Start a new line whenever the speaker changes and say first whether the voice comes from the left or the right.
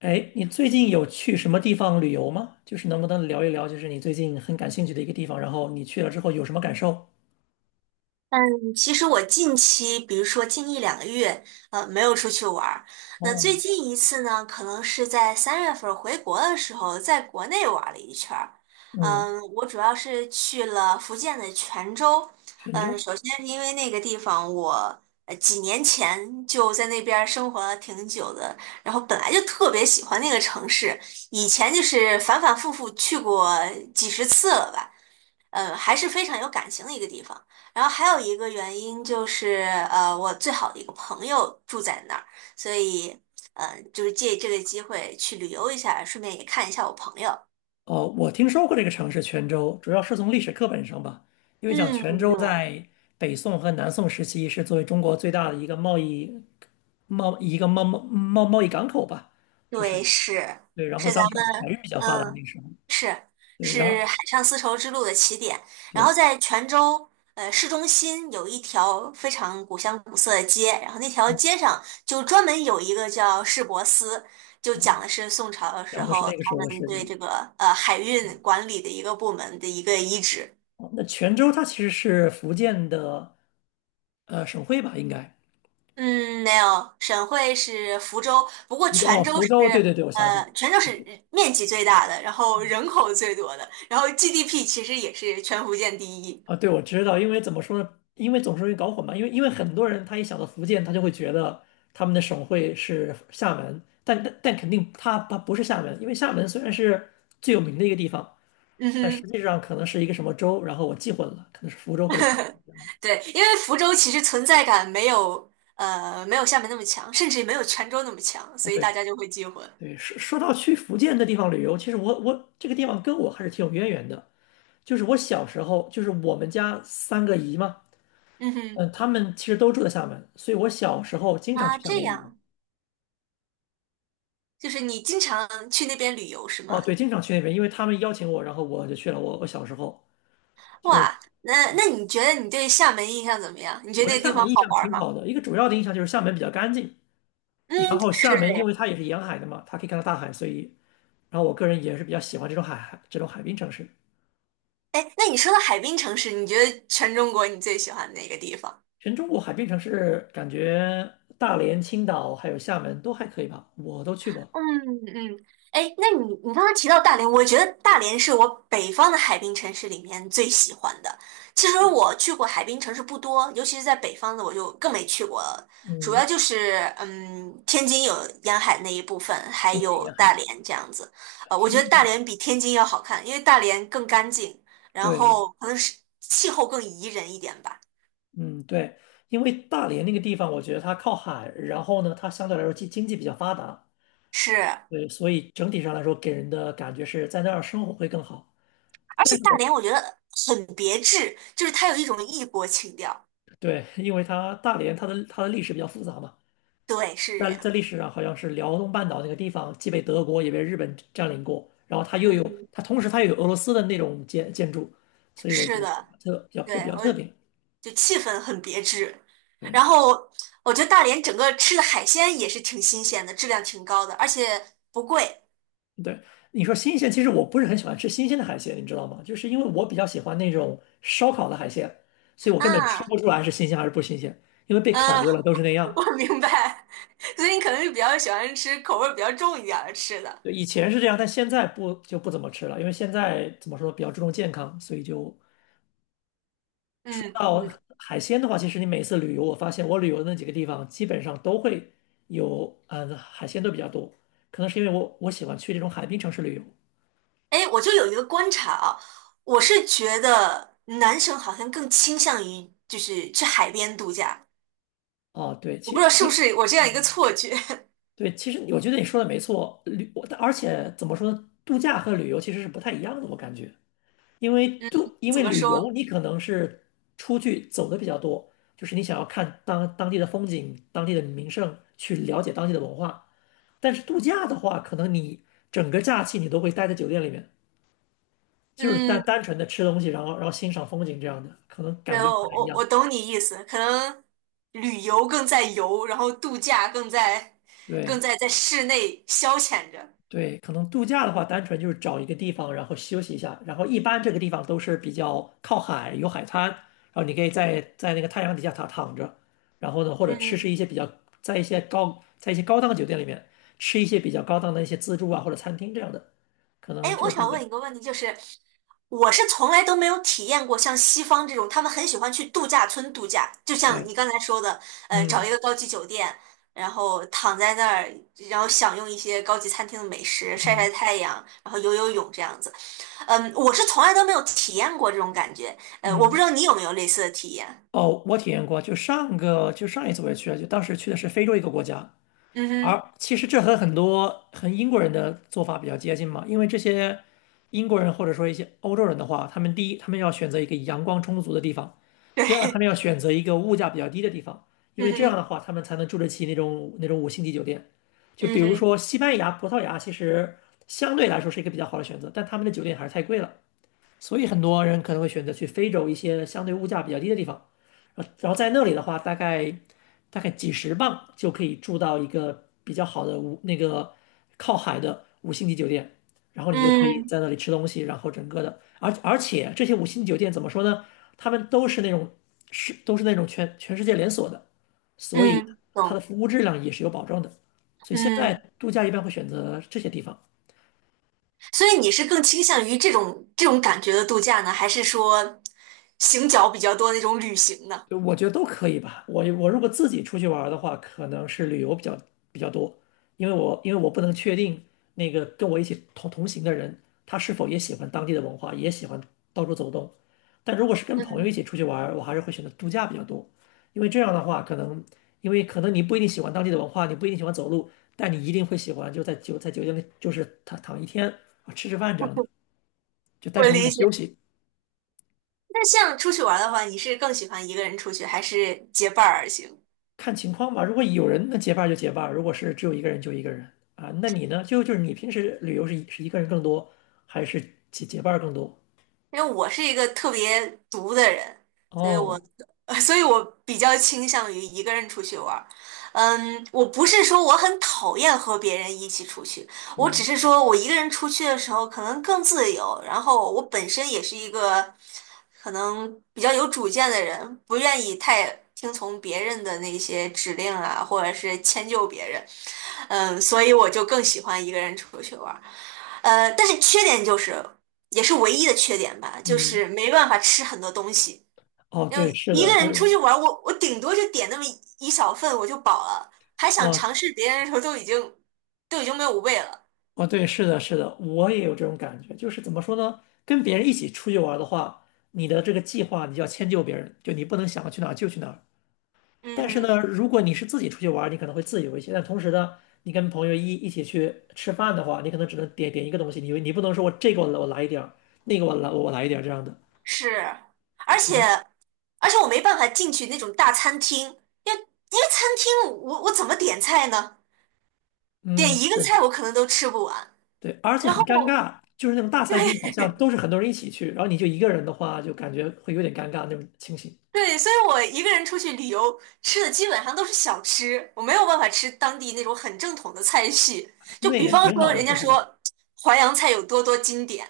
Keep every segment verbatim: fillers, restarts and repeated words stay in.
left: 哎，你最近有去什么地方旅游吗？就是能不能聊一聊，就是你最近很感兴趣的一个地方，然后你去了之后有什么感受？
right: 嗯，其实我近期，比如说近一两个月，呃，没有出去玩儿。那最
left: 哦，
right: 近一次呢，可能是在三月份儿回国的时候，在国内玩儿了一圈儿。
left: 嗯，
right: 嗯，我主要是去了福建的泉州。
left: 泉
right: 嗯，
left: 州。
right: 首先是因为那个地方我呃几年前就在那边儿生活了挺久的，然后本来就特别喜欢那个城市，以前就是反反复复去过几十次了吧。呃，还是非常有感情的一个地方。然后还有一个原因就是，呃，我最好的一个朋友住在那儿，所以，嗯，就是借这个机会去旅游一下，顺便也看一下我朋友。
left: 哦，我听说过这个城市泉州，主要是从历史课本上吧，因为讲
right: 嗯，
left: 泉州
right: 对，
left: 在北宋和南宋时期是作为中国最大的一个贸易贸一个贸贸贸贸易港口吧，就是
right: 对，是
left: 对，然
right: 是
left: 后当
right: 咱
left: 时
right: 们
left: 还是比较发达那
right: 嗯。
left: 个时候，
right: 是
left: 对，然后
right: 是海上丝绸之路的起点，然后
left: 对，
right: 在泉州呃市中心有一条非常古香古色的街，然后那条街上就专门有一个叫市舶司，就讲
left: 嗯，
right: 的是宋朝的时
left: 讲的是
right: 候
left: 那个时
right: 他
left: 候的
right: 们
left: 事
right: 对
left: 情。
right: 这个呃海运管理的一个部门的一个遗址。
left: 哦那泉州它其实是福建的呃省会吧，应该。
right: 嗯，没有，省会是福州，不过
left: 福州
right: 泉
left: 哦，
right: 州
left: 福
right: 是
left: 州，对对对，我想起来了，
right: 呃泉州
left: 我
right: 是
left: 知
right: 面积最大的，然后人口最多的，然后 G D P 其实也是全福建第一。
left: 啊，对，我知道，因为怎么说呢？因为总是容易搞混嘛，因为因为很多人他一想到福建，他就会觉得他们的省会是厦门，但但但肯定他他不是厦门，因为厦门虽然是最有名的一个地方，
right: 嗯
left: 但实
right: 哼。
left: 际上可能是一个什么州，然后我记混了，可能是福州或者泉
right: 对，因为福州其实存在感没有呃没有厦门那么强，甚至也没有泉州那么强，
left: 啊，
right: 所以大
left: 对
right: 家就会记混。
left: 对，说说到去福建的地方旅游，其实我我这个地方跟我还是挺有渊源的。就是我小时候，就是我们家三个姨嘛，
right: 嗯
left: 嗯，
right: 哼，
left: 他们其实都住在厦门，所以我小时候经常
right: 啊，
left: 去厦
right: 这
left: 门旅游。
right: 样，就是你经常去那边旅游是
left: 哦，对，
right: 吗？
left: 经常去那边，因为他们邀请我，然后我就去了。我我小时候就
right: 哇，那那你觉得你对厦门印象怎么样？你觉得
left: 我对
right: 那个地
left: 厦
right: 方
left: 门印
right: 好
left: 象
right: 玩
left: 挺好
right: 吗？
left: 的，一个主要的印象就是厦门比较干净，然
right: 嗯，
left: 后
right: 是
left: 厦门
right: 这
left: 因
right: 样。
left: 为它也是沿海的嘛，它可以看到大海，所以然后我个人也是比较喜欢这种海海这种海滨城市。
right: 哎，那你说到海滨城市，你觉得全中国你最喜欢哪个地方？
left: 全中国海滨城市感觉大连、青岛还有厦门都还可以吧，我都去过。
right: 嗯嗯，哎，那你你刚才提到大连，我觉得大连是我北方的海滨城市里面最喜欢的。其实我去过海滨城市不多，尤其是在北方的，我就更没去过了。主要
left: 嗯，
right: 就是嗯，天津有沿海那一部分，还
left: 天津
right: 有
left: 沿海，
right: 大连这样子。呃，我
left: 天
right: 觉
left: 津
right: 得
left: 沿
right: 大
left: 海，
right: 连比天津要好看，因为大连更干净，然
left: 对，
right: 后可能是气候更宜人一点吧。
left: 嗯，对，因为大连那个地方，我觉得它靠海，然后呢，它相对来说经经济比较发达，
right: 是，
left: 对，所以整体上来说给人的感觉是在那儿生活会更好。
right: 而且
left: 但是
right: 大
left: 我
right: 连我觉得很别致，就是它有一种异国情调。
left: 对，因为它大连它的它的历史比较复杂嘛，
right: 对，是。这
left: 在在
right: 样。
left: 历史上好像是辽东半岛那个地方既被德国也被日本占领过，然后它又有
right: 嗯，
left: 它同时它又有俄罗斯的那种建建筑，所以我觉
right: 是
left: 得
right: 的，
left: 特比较就
right: 对，
left: 比较
right: 我
left: 特别。
right: 就气氛很别致。
left: 对，
right: 然后我觉得大连整个吃的海鲜也是挺新鲜的，质量挺高的，而且不贵
left: 对，你说新鲜，其实我不是很喜欢吃新鲜的海鲜，你知道吗？就是因为我比较喜欢那种烧烤的海鲜，所以我根本吃
right: 啊。
left: 不出来是新鲜还是不新鲜，因为被烤
right: 嗯，
left: 过了都是那 样。
right: 我明白，所以你可能是比较喜欢吃口味儿比较重一点儿的吃的。
left: 对，以前是这样，但现在不就不怎么吃了，因为现在怎么说比较注重健康，所以就
right: 嗯
left: 到
right: 嗯，
left: 海鲜的话，其实你每次旅游，我发现我旅游的那几个地方基本上都会有，嗯，海鲜都比较多，可能是因为我我喜欢去这种海滨城市旅游。
right: 哎，我就有一个观察啊，我是觉得男生好像更倾向于就是去海边度假，
left: 哦，对，
right: 我不知
left: 其
right: 道是不
left: 其
right: 是我这样一个错觉。
left: 对，其实我觉得你说的没错，旅我而且怎么说呢，度假和旅游其实是不太一样的，我感觉，因为
right: 嗯，
left: 度因
right: 怎
left: 为
right: 么
left: 旅
right: 说？
left: 游你可能是出去走的比较多，就是你想要看当当地的风景、当地的名胜，去了解当地的文化。但是度假的话，可能你整个假期你都会待在酒店里面，就是单
right: 嗯。
left: 单纯的吃东西，然后然后欣赏风景这样的，可能感
right: 然
left: 觉不
right: 后
left: 太一
right: 我我
left: 样。
right: 懂你意思，可能旅游更在游，然后度假更在更
left: 对。
right: 在在室内消遣着。
left: 对，可能度假的话，单纯就是找一个地方，然后休息一下。然后一般这个地方都是比较靠海，有海滩，然后你可以在在那个太阳底下躺躺着，然后呢，或者吃
right: 嗯，
left: 吃一些比较在一些高在一些高档酒店里面吃一些比较高档的一些自助啊或者餐厅这样的，可能
right: 哎，
left: 这
right: 我
left: 个度
right: 想
left: 假。
right: 问一个问题，就是我是从来都没有体验过像西方这种，他们很喜欢去度假村度假，就像
left: 对，
right: 你刚才说的，呃，找一
left: 嗯
right: 个高级酒店，然后躺在那儿，然后享用一些高级餐厅的美食，晒
left: 嗯
right: 晒太阳，然后游游泳这样子。嗯，我是从来都没有体验过这种感觉，呃，我不知
left: 嗯。
right: 道你有没有类似的体验。
left: 哦，我体验过，就上个就上一次我也去了，就当时去的是非洲一个国家，
right: 嗯哼，
left: 而其实这和很多和英国人的做法比较接近嘛，因为这些英国人或者说一些欧洲人的话，他们第一，他们要选择一个阳光充足的地方；
right: 对，
left: 第二，他 们要选择一个物价比较低的地方，因
right: 嗯
left: 为这样的
right: 哼，
left: 话，他们才能住得起那种那种五星级酒店。就
right: 嗯
left: 比如
right: 哼，
left: 说西班牙、葡萄牙，其实相对来说是一个比较好的选择，但他们的酒店还是太贵了。所以很多人可能会选择去非洲一些相对物价比较低的地方，呃然后在那里的话，大概大概几十磅就可以住到一个比较好的五那个靠海的五星级酒店，然后你就可以
right: 嗯
left: 在那里吃东西，然后整个的，而而且这些五星级酒店怎么说呢？他们都是那种是都是那种全全世界连锁的，所以
right: 嗯
left: 它的
right: 懂，
left: 服务质量也是有保证的，所以现在
right: 嗯，
left: 度假一般会选择这些地方。
right: 所以你是更倾向于这种这种感觉的度假呢，还是说行脚比较多的那种旅行呢？
left: 对我觉得都可以吧。我我如果自己出去玩儿的话，可能是旅游比较比较多，因为我因为我不能确定那个跟我一起同同行的人，他是否也喜欢当地的文化，也喜欢到处走动。但如果是跟朋友一
right: 嗯，
left: 起出去玩儿，我还是会选择度假比较多，因为这样的话，可能因为可能你不一定喜欢当地的文化，你不一定喜欢走路，但你一定会喜欢就在酒在酒店里就是躺躺一天啊，吃吃饭这样的，就
right: 我
left: 单纯为
right: 理
left: 了
right: 解。
left: 休息。
right: 那像出去玩儿的话，你是更喜欢一个人出去，还是结伴儿而行？
left: 看情况吧。如果有人那结伴儿就结伴儿，如果是只有一个人就一个人啊。那你呢？就就是你平时旅游是一是一个人更多，还是结结伴儿更多？
right: 因为我是一个特别独的人，所以我，
left: 哦，
right: 所以我比较倾向于一个人出去玩儿。嗯，我不是说我很讨厌和别人一起出去，我只
left: 嗯
right: 是说我一个人出去的时候可能更自由，然后我本身也是一个可能比较有主见的人，不愿意太听从别人的那些指令啊，或者是迁就别人。嗯，所以我就更喜欢一个人出去玩儿。呃，但是缺点就是。也是唯一的缺点吧，就是
left: 嗯，
right: 没办法吃很多东西。
left: 哦
right: 因
left: 对，
right: 为
left: 是
right: 一
left: 的，
right: 个
left: 就
right: 人出去
left: 是
right: 玩儿我我顶多就点那么一小份我就饱了，还想
left: 哦
right: 尝试别人的时候都已经都已经没有胃了。
left: 哦对，是的，是的，我也有这种感觉。就是怎么说呢？跟别人一起出去玩儿的话，你的这个计划你就要迁就别人，就你不能想去哪儿就去哪儿。
right: 嗯
left: 但是
right: 哼，
left: 呢，如果你是自己出去玩你可能会自由一些。但同时呢，你跟朋友一一起去吃饭的话，你可能只能点点一个东西，你你不能说我这个我来我来一点儿，那个我来我来一点儿这样的，
right: 是，而
left: 可
right: 且
left: 能
right: 而且我没办法进去那种大餐厅，因为因为餐厅我我怎么点菜呢？点
left: 嗯
right: 一个
left: 对
right: 菜我可能都吃不完，
left: 对，而且
right: 然后
left: 很尴尬，就是那种大餐厅好像都是很多人一起去，然后你就一个人的话，就感觉会有点尴尬那种情形。
right: 对，所以我一个人出去旅游，吃的基本上都是小吃，我没有办法吃当地那种很正统的菜系。就
left: 那
right: 比
left: 也
right: 方
left: 挺
right: 说，
left: 好的，
right: 人家
left: 说实话。
right: 说淮扬菜有多多经典，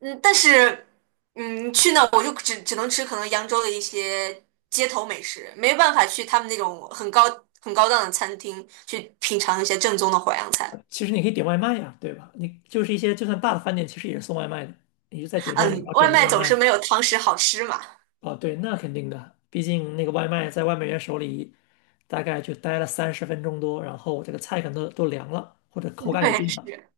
right: 嗯，但是，嗯，去那我就只只能吃可能扬州的一些街头美食，没办法去他们那种很高很高档的餐厅去品尝一些正宗的淮扬菜。
left: 其实你可以点外卖呀，对吧？你就是一些就算大的饭店，其实也是送外卖的，你就在酒店里然
right: 嗯，
left: 后
right: 外
left: 点个
right: 卖
left: 外
right: 总是
left: 卖，
right: 没有堂食好吃嘛。
left: 哦，对，那肯定的，毕竟那个外卖在外卖员手里大概就待了三十分钟多，然后这个菜可能都都凉了，或者口 感也
right: 对，
left: 变了，
right: 是，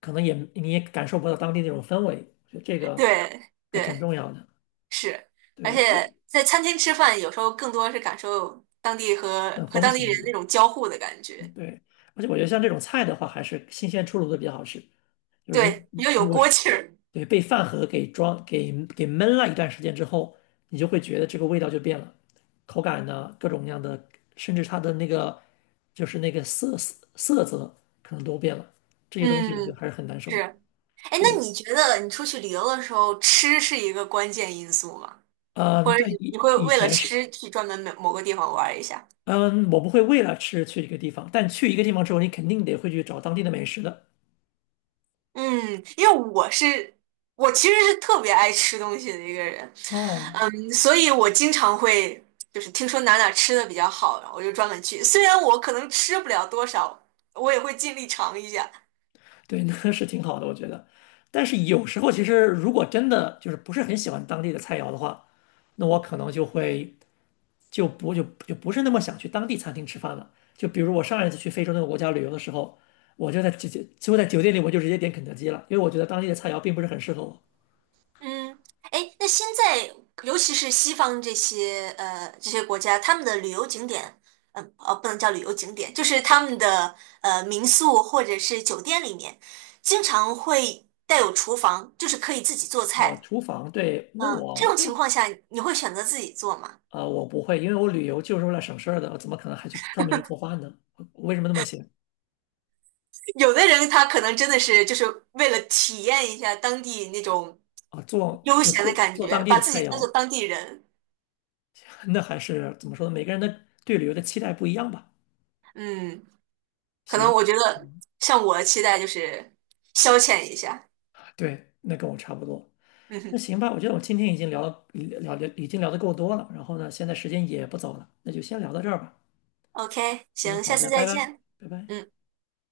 left: 可能也你也感受不到当地那种氛围，我觉得这个
right: 对
left: 还挺
right: 对。
left: 重要的。
right: 是，而
left: 对，
right: 且
left: 这
right: 在餐厅吃饭，有时候更多是感受当地和
left: 那
right: 和
left: 风
right: 当地人
left: 情。
right: 那种交互的感觉，
left: 对，而且我觉得像这种菜的话，还是新鲜出炉的比较好吃。就如
right: 对，又
left: 如
right: 有
left: 果是
right: 锅气儿。
left: 对被饭盒给装给给闷了一段时间之后，你就会觉得这个味道就变了，口感呢，各种各样的，甚至它的那个就是那个色色色泽可能都变了。这些东西我觉得
right: 嗯，
left: 还是很难受的。
right: 是。哎，
left: 就
right: 那你觉得你出去旅游的时候，吃是一个关键因素吗？
left: 嗯，
right: 或者
left: 对，
right: 你你
left: 以
right: 会
left: 以
right: 为了
left: 前是，
right: 吃去专门某某个地方玩儿一下？
left: 嗯，我不会为了吃去一个地方，但去一个地方之后，你肯定得会去找当地的美食的。
right: 嗯，因为我是我其实是特别爱吃东西的一个人，
left: 哦，
right: 嗯，所以我经常会就是听说哪哪吃的比较好，然后我就专门去。虽然我可能吃不了多少，我也会尽力尝一下。
left: 对，那是挺好的，我觉得。但是有时候，其实如果真的就是不是很喜欢当地的菜肴的话，那我可能就会就不就就不是那么想去当地餐厅吃饭了。就比如我上一次去非洲那个国家旅游的时候，我就在直接就在酒店里，我就直接点肯德基了，因为我觉得当地的菜肴并不是很适合我。
right: 嗯，哎，那现在尤其是西方这些呃这些国家，他们的旅游景点，嗯呃，哦不能叫旅游景点，就是他们的呃民宿或者是酒店里面，经常会带有厨房，就是可以自己做
left: 哦，
right: 菜。
left: 厨房，对，那
right: 嗯，这
left: 我
right: 种
left: 那
right: 情况下你会选择自己做吗？
left: 啊、呃我不会，因为我旅游就是为了省事儿的，我怎么可能还去专门去做饭呢？我为什么那么写
right: 有的人他可能真的是就是为了体验一下当地那种
left: 啊？做
right: 悠
left: 就
right: 闲的
left: 做
right: 感
left: 做
right: 觉，
left: 当地
right: 把
left: 的
right: 自己
left: 菜
right: 当做
left: 肴。
right: 当地人。
left: 那还是怎么说呢？每个人的对旅游的期待不一样吧。
right: 嗯，可能
left: 行，
right: 我觉得像我的期待就是消遣一下。
left: 对，那跟我差不多。
right: 嗯
left: 那
right: 哼
left: 行吧，我觉得我今天已经聊了聊聊已经聊得够多了，然后呢，现在时间也不早了，那就先聊到这儿吧。
right: ，OK，
left: 行，
right: 行，下
left: 好
right: 次
left: 的，拜
right: 再
left: 拜，
right: 见。
left: 拜拜。
right: 嗯。